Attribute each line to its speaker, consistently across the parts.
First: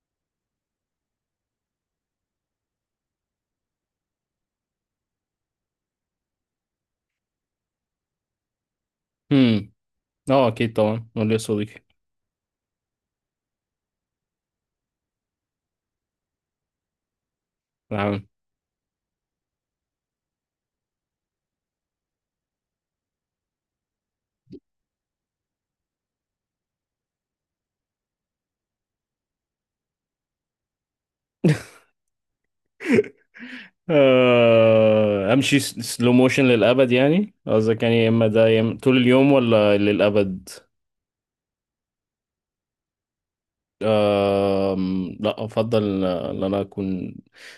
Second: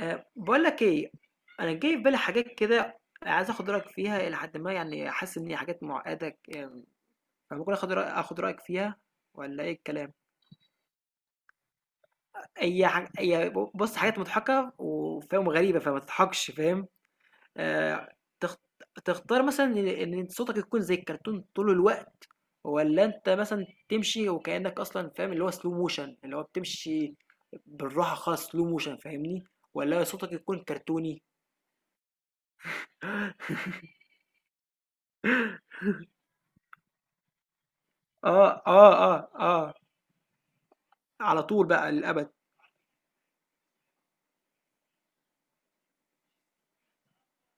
Speaker 1: باقول لك إيه، أنا جاي في بالي حاجات كده عايز آخُد رأيك فيها إلى حدٍ ما، يعني حاسس إن هي حاجات مُعقّدة، فممكن آخُد رأيك فيها والّا
Speaker 2: امم
Speaker 1: إيه الكلام؟
Speaker 2: اه اكيد طبعا قول لي يا صديقي.
Speaker 1: هي ح هي ب بُص، حاجات مضحكة وفاهم وغريبة، فما تضحكش فاهم؟ آآ
Speaker 2: نعم.
Speaker 1: تخت تختار مثلًا إن صوتك يكون زي الكرتون طول الوقت، والّا أنت مثلًا تمشي وكإنّك أصلًا، فاهم اللي هو slow motion، اللي هو بتمشي بالراحة خالص slow motion فاهمني؟ والّا صوتك يكون كرتوني؟
Speaker 2: آه، امشي سلو موشن للابد، يعني قصدك يعني يا اما ده
Speaker 1: آه، آه،
Speaker 2: طول
Speaker 1: آه،
Speaker 2: اليوم
Speaker 1: آه.
Speaker 2: ولا للابد؟
Speaker 1: على طول بقى للأبد.
Speaker 2: لا افضل، ان انا اكون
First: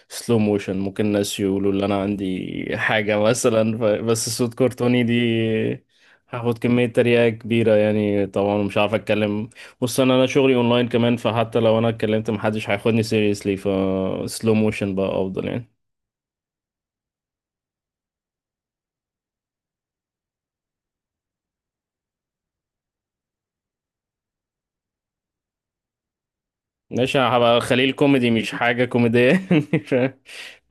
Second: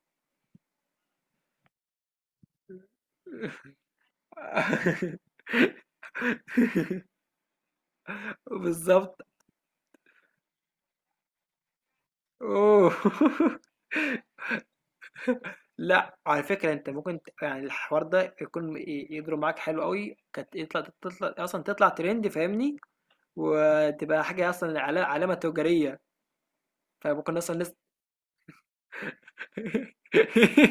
Speaker 2: سلو موشن. ممكن الناس يقولوا ان انا عندي حاجه مثلا، بس صوت كرتوني دي هاخد كميه تريقه كبيره، يعني طبعا مش عارف
Speaker 1: بالضبط.
Speaker 2: اتكلم. بص انا شغلي اونلاين كمان، فحتى لو انا اتكلمت محدش
Speaker 1: أوه.
Speaker 2: هياخدني سيريسلي، فسلو موشن بقى افضل يعني.
Speaker 1: لأ، على فكرة أنت ممكن يعني الحوار ده يكون يضرب معاك حلو أوي، كانت تطلع أصلًا تطلع ترند فاهمني، وتبقى حاجة أصلًا علامة تجارية،
Speaker 2: ماشي انا
Speaker 1: فممكن أصلًا
Speaker 2: هبقى
Speaker 1: الناس.
Speaker 2: خليل كوميدي مش حاجة كوميدية مش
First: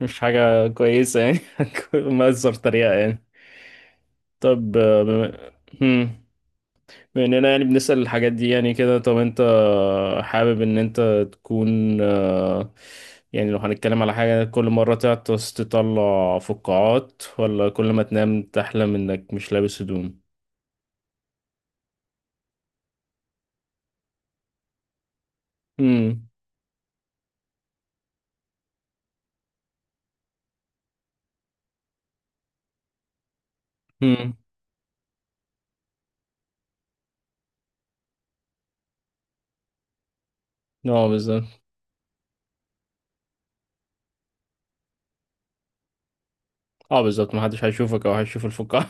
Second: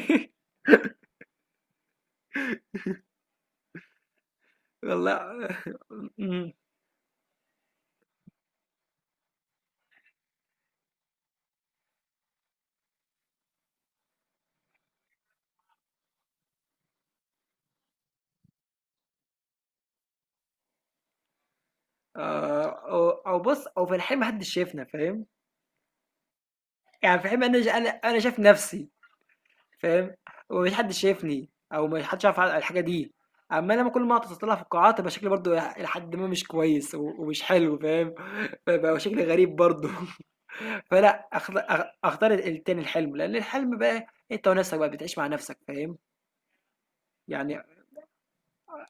Speaker 2: مش حاجة كويسة يعني. مأثر طريقة يعني. طب
Speaker 1: والله.
Speaker 2: هم،
Speaker 1: إمم،
Speaker 2: بما اننا يعني بنسأل الحاجات دي يعني كده، طب انت حابب ان انت تكون يعني لو هنتكلم على حاجة، كل مرة تعطس تطلع فقاعات، ولا كل ما تنام تحلم انك مش لابس هدوم؟
Speaker 1: أو بُص، أو في الحقيقة ما حدش شافنا فاهم،
Speaker 2: هم.
Speaker 1: يعني في الحقيقة أنا شايف نفسي. فاهم، ومفيش حد شايفني او ما حدش عارف على الحاجه دي، اما لما كل ما
Speaker 2: هم.
Speaker 1: اطلع في القاعات يبقى شكلي برضو الى حد ما مش كويس ومش حلو فاهم. فبقى شكلي غريب برضو.
Speaker 2: اه
Speaker 1: فلا
Speaker 2: بالظبط.
Speaker 1: اختار التاني الحلم، لان الحلم بقى انت ونفسك بقى بتعيش مع نفسك فاهم
Speaker 2: اه بالظبط،
Speaker 1: يعني.
Speaker 2: محدش هيشوفك او هيشوف الفقاعة.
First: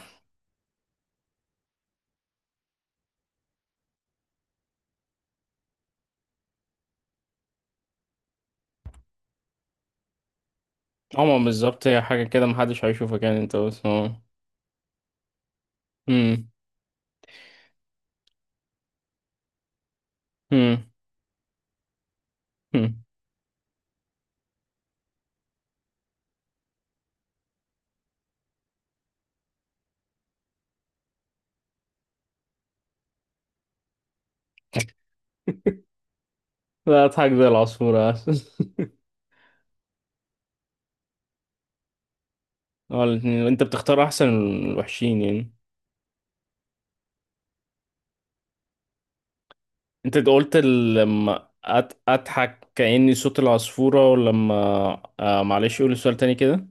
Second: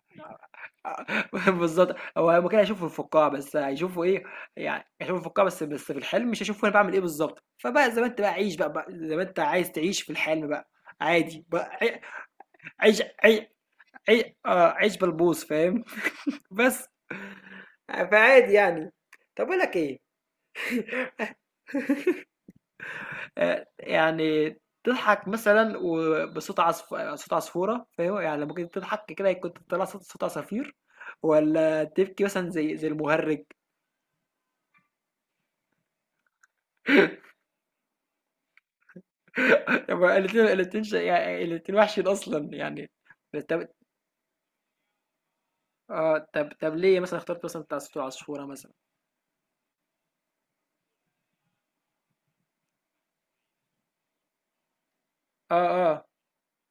Speaker 1: بالظبط. هو ممكن اشوفه في القاع بس هيشوفه ايه؟ يعني اشوفه في القاع، بس في الحلم مش هشوفه انا بعمل ايه بالظبط. فبقى زي ما انت بقى عيش بقى، زي ما انت عايز تعيش في الحلم بقى.
Speaker 2: هما
Speaker 1: عادي بقى
Speaker 2: بالظبط هي حاجة كده محدش
Speaker 1: عيش
Speaker 2: هيشوفك يعني
Speaker 1: عيش.
Speaker 2: انت بس هو.
Speaker 1: عي... آه عيش بلبوص فاهم.
Speaker 2: مم.
Speaker 1: بس، فعادي يعني. طب اقول لك ايه.
Speaker 2: مم. مم.
Speaker 1: آه يعني، تضحك مثلا صوت عصفورة فاهم، يعني لما كنت تضحك كده كنت طلع صوت عصافير، ولا تبكي مثلا زي المهرج.
Speaker 2: لا اضحك زي العصفورة
Speaker 1: يعني الاتنين وحشين اصلا يعني.
Speaker 2: اه الاتنين، انت
Speaker 1: طب،
Speaker 2: بتختار احسن الوحشين يعني.
Speaker 1: اه طب ليه مثلا اخترت مثلا بتاع صوت العصفورة مثلا؟
Speaker 2: انت قلت لما اضحك كأني صوت العصفورة ولما، آه
Speaker 1: اه
Speaker 2: معلش قول
Speaker 1: اه
Speaker 2: السؤال تاني كده.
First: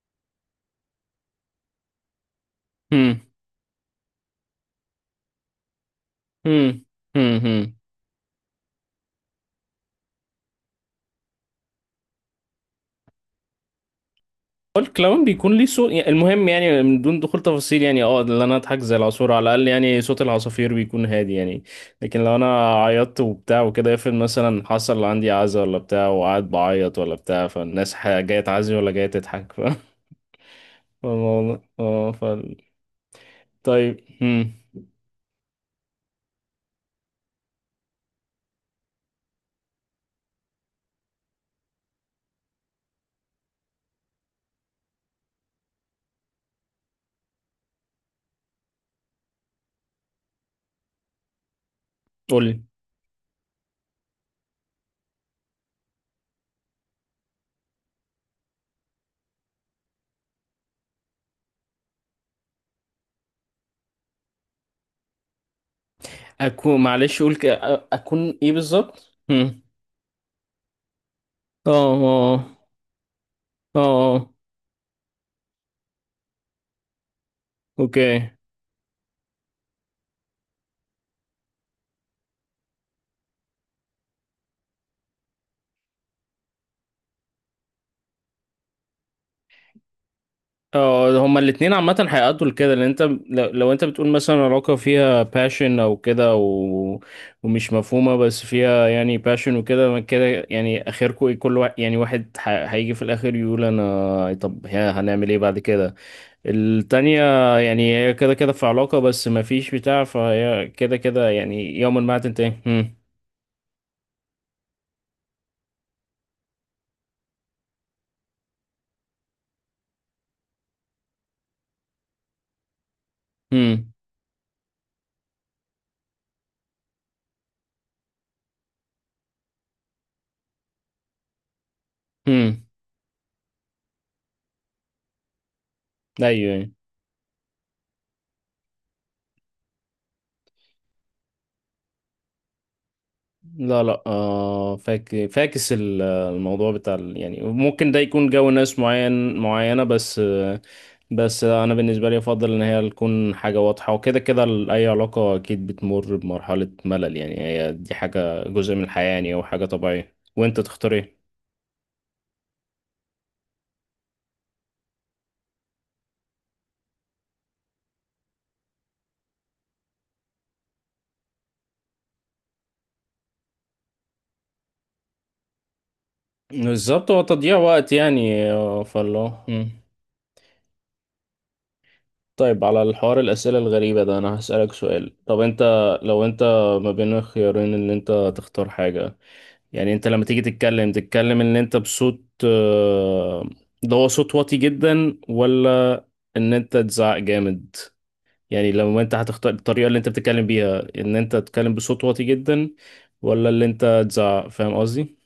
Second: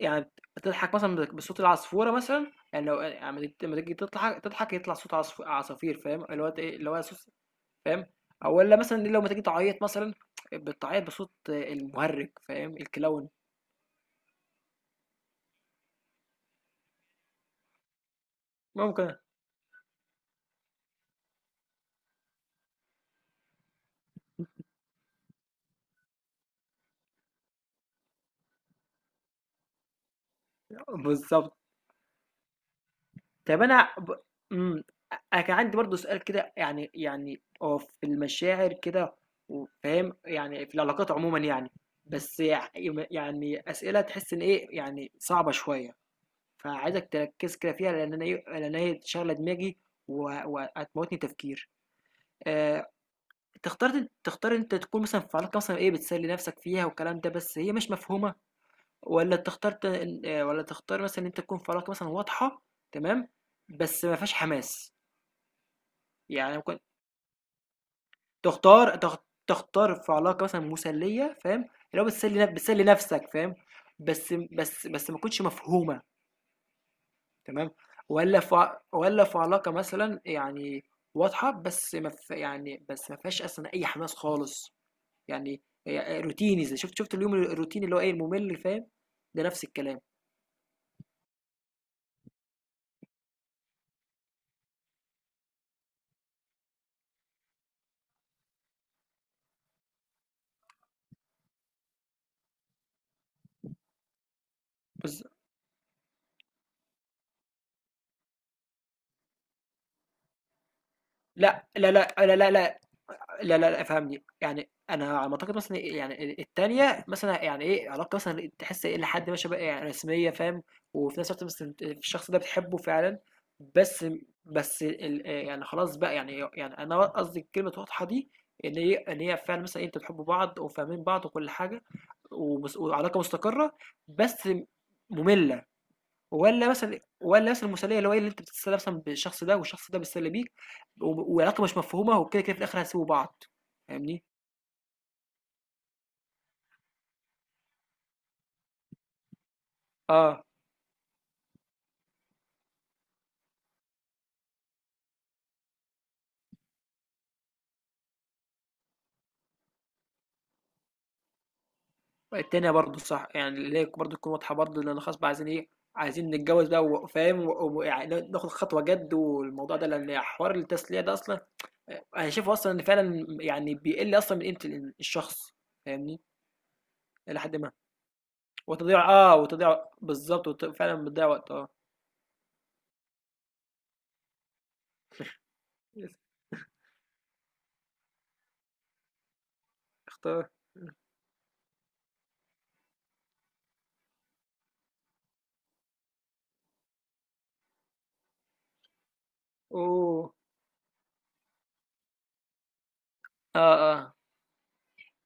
Speaker 1: يعني بتضحك مثلًا بصوت العصفورة مثلًا، يعني لو
Speaker 2: مم.
Speaker 1: أما تيجي لمّا تيجي تضحك تضحك يطلع صوت عصافير فاهم، اللي هو إيه،
Speaker 2: مم.
Speaker 1: اللي هو صوص
Speaker 2: مم. مم.
Speaker 1: فاهم، أو والّا مثلًا لو ما تيجي تعيّط مثلًا بتعيّط بصوت المُهرِّج فاهم، الكلاون.
Speaker 2: الكلاون بيكون ليه صوت يعني، المهم يعني من دون دخول تفاصيل، يعني اه اللي انا اضحك زي
Speaker 1: ممكن.
Speaker 2: العصفور على الاقل، يعني صوت العصافير بيكون هادي يعني. لكن لو انا عيطت وبتاع وكده، افرض مثلا حصل عندي عزا ولا بتاع وقعد بعيط ولا بتاع، فالناس جايه تعزي ولا جايه تضحك
Speaker 1: بالضبط.
Speaker 2: فالموضوع- اه ف
Speaker 1: طب أنا
Speaker 2: طيب
Speaker 1: ب إمم، أنا كان عندي برضه سؤال كده، يعني هو في المشاعر كده وفاهم، يعني في العلاقات عمومًا يعني، بس يع يم يعني أسئلة تحس إن إيه، يعني صعبة شوية. فعايزك تركز كده فيها، لأن أنا إيه، لأن هي شاغلة دماغي وهتموتني تفكير.
Speaker 2: قولي.
Speaker 1: آآ تختار أنت تكون مثلًا في علاقة مثلًا إيه بتسلي نفسك فيها والكلام ده، بس هي مش مفهومة، والّا تختار ت والّا تختار مثلًا إن أنت تكون في علاقة مثلًا واضحة تمام، بس ما فيهاش حماس، يعني ممكن
Speaker 2: معلش قول اكون ايه
Speaker 1: تختار
Speaker 2: بالظبط.
Speaker 1: تخ
Speaker 2: هم.
Speaker 1: تختار في علاقة مثلًا مسلية فاهم،
Speaker 2: اه
Speaker 1: اللي هو
Speaker 2: اه
Speaker 1: بتسلي نفسك فاهم،
Speaker 2: اه آه.
Speaker 1: بس ما تكونش مفهومة. تمام.
Speaker 2: اوكي.
Speaker 1: ولا في علاقه مثلا يعني واضحه، بس ما في يعني بس ما فيهاش اصلا اي حماس خالص يعني. هي روتيني زي شفت اليوم الروتيني اللي هو ايه الممل فاهم. ده نفس الكلام.
Speaker 2: اه هما الاتنين عامة هيأدوا لكده، لان انت لو انت بتقول مثلا علاقة فيها passion او كده ومش مفهومة، بس فيها يعني passion وكده ما كده، يعني اخركم ايه؟ كل واحد يعني واحد هيجي في الاخر يقول انا، طب ها
Speaker 1: بز...
Speaker 2: هنعمل ايه بعد كده؟ التانية يعني هي كده كده في علاقة بس ما فيش بتاع، فهي كده كده
Speaker 1: لا
Speaker 2: يعني
Speaker 1: لا
Speaker 2: يوما
Speaker 1: لا
Speaker 2: ما
Speaker 1: لا لا لا،
Speaker 2: هتنتهي.
Speaker 1: لا
Speaker 2: هم.
Speaker 1: لا لا، فهمني. يعني انا على ما اعتقد مثلا إيه، يعني التانية مثلا يعني ايه، علاقة مثلا تحس ايه لحد ما شبه إيه، يعني رسمية فاهم، وفي نفس الوقت مثلا الشخص ده بتحبه فعلا،
Speaker 2: هم.
Speaker 1: بس يعني خلاص بقى، يعني انا قصدي الكلمة واضحة دي، ان هي فعلا مثلا انتوا بتحبوا بعض وفاهمين بعض وكل حاجة،
Speaker 2: هم.
Speaker 1: وعلاقة مستقرة بس مملة.
Speaker 2: ايوه.
Speaker 1: ولا مثلا المثاليه، اللي هو ايه، اللي انت بتتسلى مثلا بالشخص ده والشخص ده بيتسلى بيك وعلاقه مش مفهومه، وكده كده في الاخر هتسيبوا بعض
Speaker 2: لا لا
Speaker 1: فاهمني.
Speaker 2: آه، فاكس الموضوع بتاع يعني ممكن ده يكون جو ناس معين معينة بس
Speaker 1: اه
Speaker 2: آه. بس أنا بالنسبة لي أفضل إن هي تكون حاجة واضحة، وكده كده أي علاقة أكيد بتمر بمرحلة ملل، يعني هي دي حاجة جزء من الحياة، يعني أو حاجة طبيعية، وأنت تختار إيه.
Speaker 1: التانية برضه صح، يعني اللي هي برضه تكون واضحه برضه، لان خلاص بقى عايزين ايه، عايزين نتجوز بقى فاهم يعني ناخد خطوه جد والموضوع ده، لان حوار التسليه ده اصلا انا شايفه اصلا ان فعلا يعني بيقل اصلا من قيمه الشخص فاهمني.
Speaker 2: بالظبط، هو
Speaker 1: الى
Speaker 2: تضييع
Speaker 1: حد ما.
Speaker 2: وقت يعني فالله. مم.
Speaker 1: وتضيع بالظبط فعلا بتضيع وقت اه.
Speaker 2: طيب على الحوار الأسئلة الغريبة ده، أنا هسألك سؤال. طب أنت لو أنت ما بين الخيارين، إن أنت تختار حاجة يعني، انت لما تيجي
Speaker 1: اختار.
Speaker 2: تتكلم ان انت بصوت ده هو صوت واطي جدا، ولا ان انت تزعق جامد. يعني لما انت هتختار الطريقة اللي انت
Speaker 1: اوه.
Speaker 2: بتتكلم بيها، ان انت تتكلم بصوت واطي جدا ولا اللي
Speaker 1: اه
Speaker 2: انت
Speaker 1: اه،
Speaker 2: تزعق، فاهم قصدي؟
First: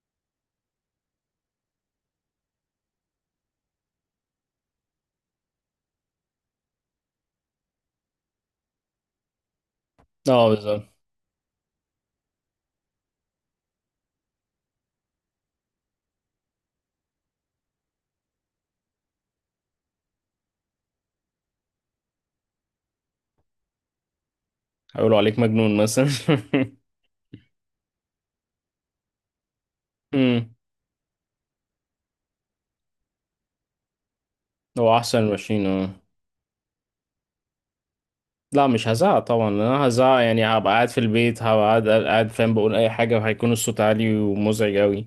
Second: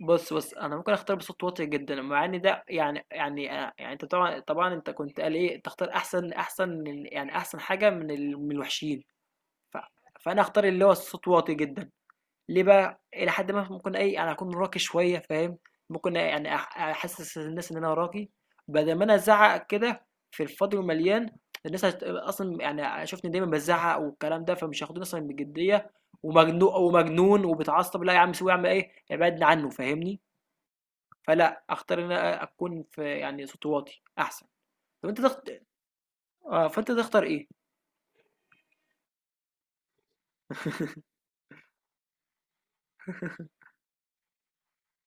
Speaker 1: بُص، بُص، أنا ممكن أختار بصوت واطي جدًا، مع إن ده يعني، يعني أنت طبعًا أنت كنت قال إيه، تختار أحسن من يعني أحسن حاجة من الوحشين، ف فأنا
Speaker 2: اه
Speaker 1: هاختار اللي هو
Speaker 2: بالظبط.
Speaker 1: الصوت واطي جدًا. ليه بقى؟ إلى حدٍ ما ممكن إيه، أنا هاكون راقي شوية فاهم، ممكن يعني أحسس الناس إن أنا راقي، بدل ما أنا أزعّق كده في الفاضي والمليان، الناس أصلًا يعني هيشوفني دايمًا بازعّق والكلام ده، فمش هياخدوني
Speaker 2: هيقولوا
Speaker 1: أصلًا
Speaker 2: عليك مجنون
Speaker 1: بجدية،
Speaker 2: مثلا
Speaker 1: ومجنون وبيتعصب، لا يا عم سيبه يا عم إيه، ابعدنا عنه فاهمني؟
Speaker 2: امم
Speaker 1: فلا اختار ان انا اكون في يعني صوتي واطي احسن.
Speaker 2: هو
Speaker 1: طب انت
Speaker 2: احسن
Speaker 1: تخت...
Speaker 2: ماشيين اه.
Speaker 1: اه، فانت تختار ايه؟
Speaker 2: لا مش هزعق طبعا، لأن انا هزعق يعني هبقى قاعد في البيت، هبقى قاعد فاهم، بقول اي حاجه وهيكون الصوت عالي ومزعج قوي.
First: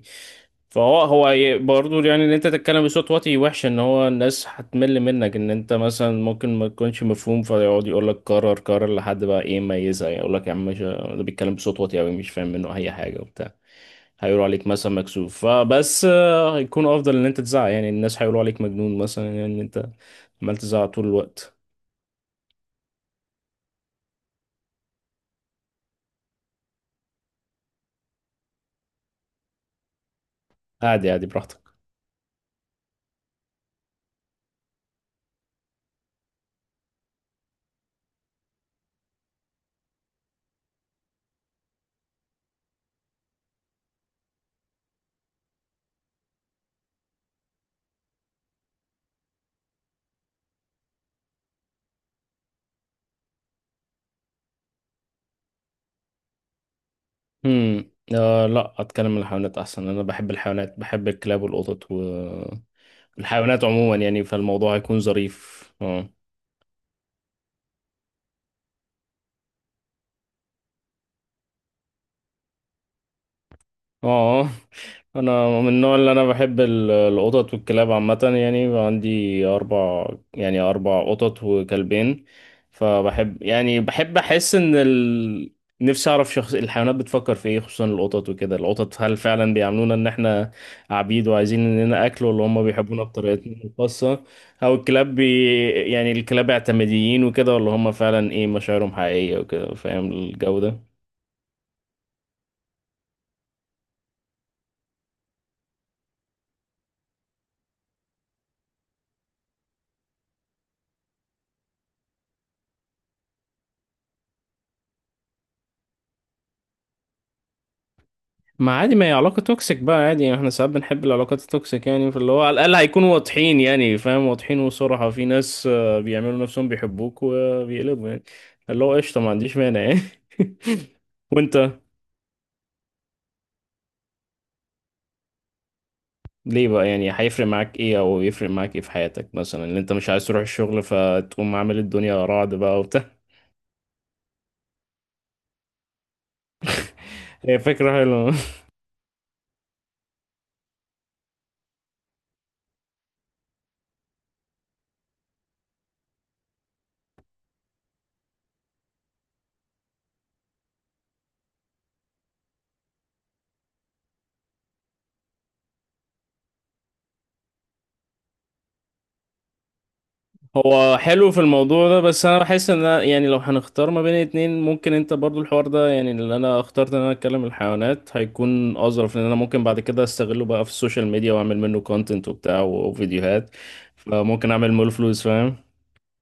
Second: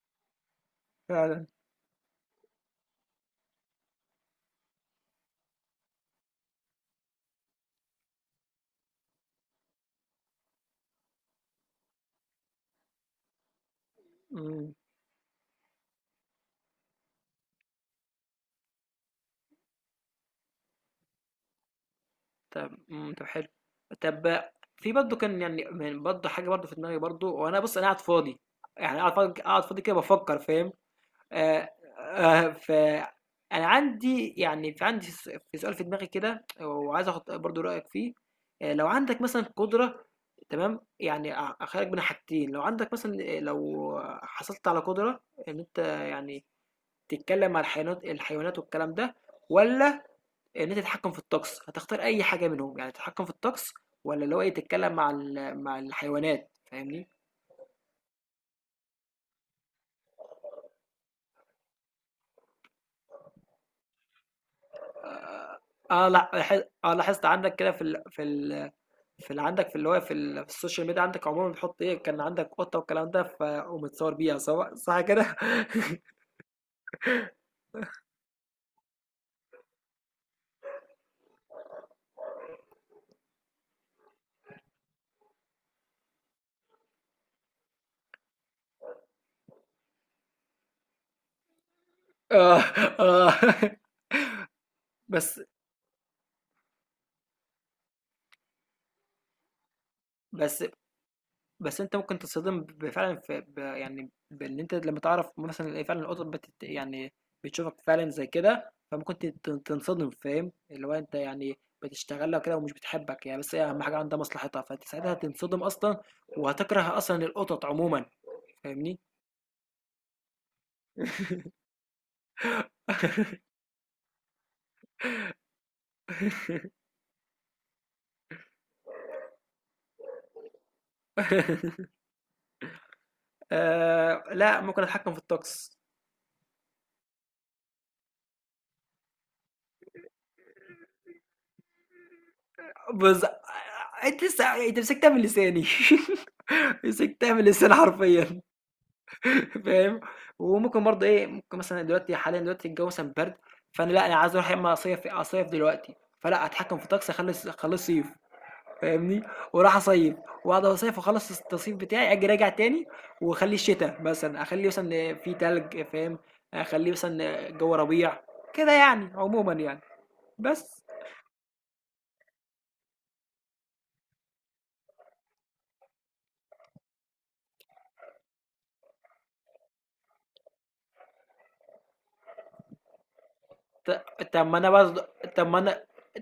Speaker 2: فهو
Speaker 1: فعلا.
Speaker 2: برضو يعني ان انت تتكلم بصوت واطي وحش، ان هو الناس هتمل منك، ان انت مثلا ممكن ما تكونش مفهوم، فيقعد يقول لك كرر كرر لحد بقى ايه ما يزهق، يقول لك يا عم مش ده بيتكلم بصوت واطي قوي مش فاهم منه اي حاجه وبتاع. هيقولوا عليك
Speaker 1: امم.
Speaker 2: مثلا مكسوف، فبس هيكون افضل ان انت تزعق، يعني الناس هيقولوا عليك مجنون مثلا يعني، ان انت عمال تزعق طول الوقت.
Speaker 1: طب. طب حلو. طب في برضه كان يعني برضه حاجه برضه في دماغي برضه، وانا بص انا قاعد فاضي، يعني قاعد فاضي قاعد فاضي كده بفكر فاهم.
Speaker 2: عادي عادي براحتك.
Speaker 1: آآ ف أنا عندي يعني في عندي س في سؤال في دماغي كده، وعايز آخُد برضه رأيك فيه. لو عندك مثلًا قدرة تمام، يعني أخيّرك بين حاجتين، لو عندك مثلًا لو حصلت على قدرة إن أنت يعني تتكلّم مع الحيوانات والكلام ده، والّا إن أنت تتحكّم في الطقس، هتختار أي حاجة منهم؟ يعني تتحكّم في الطقس والّا اللي هو إيه تتكلّم مع الحيوانات فاهمني؟
Speaker 2: آه لا، اتكلم عن الحيوانات احسن، انا بحب الحيوانات، بحب الكلاب والقطط والحيوانات عموما يعني، فالموضوع هيكون ظريف
Speaker 1: آه
Speaker 2: اه.
Speaker 1: لأ لاح آه لاحظت عندك كده في اللي عندك في اللي هو في في السوشيال ميديا، عندك عمومًا بتحُط إيه، كان عندك قطة والكلام ده، فقوم متصوّر بيها
Speaker 2: اه
Speaker 1: صح كده؟
Speaker 2: انا من النوع اللي انا بحب القطط والكلاب عامه، يعني عندي اربع، يعني 4 قطط وكلبين. فبحب يعني بحب احس ان نفسي اعرف شخص الحيوانات بتفكر في ايه، خصوصا القطط وكده، القطط هل فعلا بيعاملونا ان احنا عبيد وعايزين اننا اكل، ولا
Speaker 1: آه،
Speaker 2: هم بيحبونا
Speaker 1: آه.
Speaker 2: بطريقتنا الخاصه. او الكلاب
Speaker 1: بس
Speaker 2: يعني الكلاب اعتماديين وكده، ولا هم فعلا ايه مشاعرهم حقيقيه وكده، فاهم الجو
Speaker 1: بس
Speaker 2: ده.
Speaker 1: بس أنت ممكن تتصدم ب فعلًا في ب يعني بإن أنت لمّا تعرف مثلًا إن فعلًا القطط يعني بتشوفك فعلًا زي كده، فممكن ت ت تنصدم فاهم، اللي هو أنت يعني بتشتغل لها وكده ومش بتحبك يعني، بس هي أهم حاجة عندها مصلحتها، فأنت ساعتها هتنصدم أصلًا وهتكره أصلًا القطط عمومًا،
Speaker 2: ما عادي،
Speaker 1: فاهمني؟
Speaker 2: ما هي علاقة توكسيك بقى عادي يعني، احنا ساعات بنحب العلاقات التوكسيك يعني، فاللي هو على الأقل هيكونوا واضحين يعني، فاهم واضحين، وصراحة في ناس بيعملوا نفسهم بيحبوك وبيقلبوا يعني. اللي هو قشطة ما عنديش مانع يعني وانت
Speaker 1: آه لا، ممكن اتحكم في الطقس.
Speaker 2: ليه بقى، يعني هيفرق معاك ايه او يفرق معاك ايه في حياتك مثلا، ان انت مش عايز تروح الشغل فتقوم عامل الدنيا رعد بقى وبتاع؟
Speaker 1: بز... انت لسه مسكتها من لساني. مسكتها من
Speaker 2: هي
Speaker 1: لساني
Speaker 2: فكرة حلوة.
Speaker 1: حرفيا. فاهم. وممكن برضه ايه، ممكن مثلا دلوقتي حاليا دلوقتي الجو مثلا برد، فانا لا انا عايز اروح يا اما اصيف اصيف دلوقتي، فلا اتحكم في الطقس اخلي اخليه صيف فاهمني، وراح اصيف، واقعد اصيف واخلص التصيف بتاعي اجي راجع تاني، واخليه شتاء مثلا، اخليه مثلا في تلج فاهم، اخليه مثلا جو ربيع كده يعني عموما يعني. بس.
Speaker 2: هو حلو في الموضوع ده، بس انا بحس ان أنا يعني لو هنختار ما بين اتنين ممكن انت برضو، الحوار ده يعني اللي انا اخترت ان انا اتكلم الحيوانات هيكون اظرف، لان انا ممكن بعد كده استغله بقى في السوشيال ميديا واعمل منه كونتنت وبتاع وفيديوهات،
Speaker 1: طب
Speaker 2: فممكن
Speaker 1: ما انا
Speaker 2: اعمل منه
Speaker 1: برضه،
Speaker 2: فلوس
Speaker 1: طب
Speaker 2: فاهم.
Speaker 1: ما انا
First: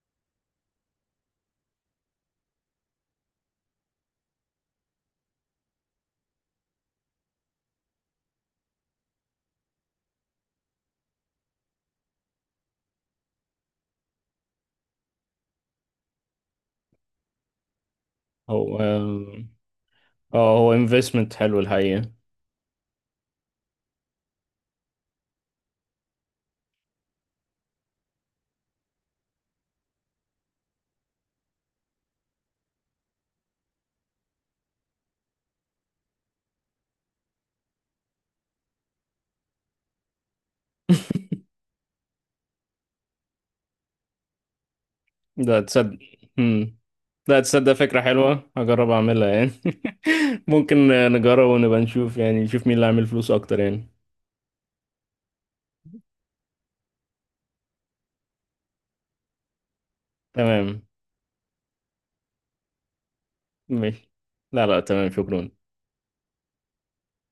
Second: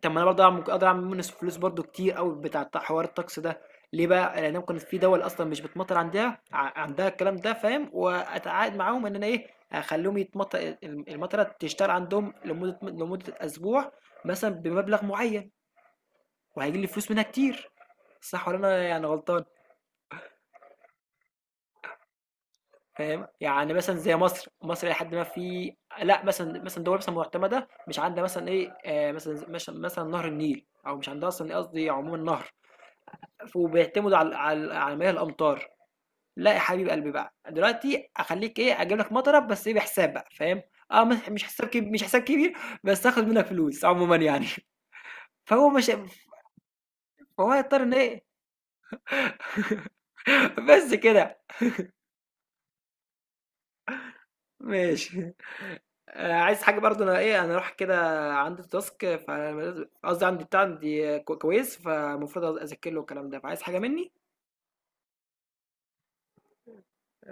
Speaker 1: طب ما انا برضه ممكن اقدر اعمل منه فلوس برضه كتير قوي بتاع حوار الطقس ده. ليه بقى؟ لان ممكن في دول اصلا مش بتمطر عندها عندها الكلام ده فاهم، واتعاقد معاهم ان انا ايه اخليهم يتمطر، المطره تشتغل عندهم لمده اسبوع مثلا بمبلغ معين، وهيجي لي فلوس منها كتير. صح ولا
Speaker 2: هو
Speaker 1: انا يعني
Speaker 2: اه
Speaker 1: غلطان؟
Speaker 2: آه، هو انفستمنت حلو الحقيقة.
Speaker 1: فاهم؟ يعني مثلًا زي مصر، إلى حدٍ ما في، لأ مثلًا دول مثلًا معتمدة مش عندها مثلًا إيه، مثلًا مش مثلًا نهر النيل، أو مش عندها أصلًا قصدي عمومًا نهر، وبيعتمدوا على مياه الأمطار، لأ يا حبيب قلبي بقى، دلوقتي أخلّيك إيه، أجيب لك مطرة بس إيه بحساب بقى فاهم؟ آه، مح مش حساب كب مش حساب كبير، بس هاخد منك فلوس عمومًا يعني.
Speaker 2: ده
Speaker 1: فهو مش،
Speaker 2: تصدق؟ هم. لا
Speaker 1: فهو
Speaker 2: تصدق،
Speaker 1: هيضطر إن
Speaker 2: فكرة
Speaker 1: إيه.
Speaker 2: حلوة، هجرب اعملها يعني ممكن.
Speaker 1: بس كده.
Speaker 2: نجرب ونبقى نشوف يعني، نشوف مين اللي عامل فلوس اكتر يعني.
Speaker 1: ماشي. آه، عايز حاجة برضه، انا ايه انا اروح كده، عندي تاسك قصدي عندي بتاع
Speaker 2: تمام.
Speaker 1: عندي كويس، فالمفروض اذاكر له الكلام ده، فعايز حاجة
Speaker 2: ماشي.
Speaker 1: مني.
Speaker 2: لا لا تمام شكرا.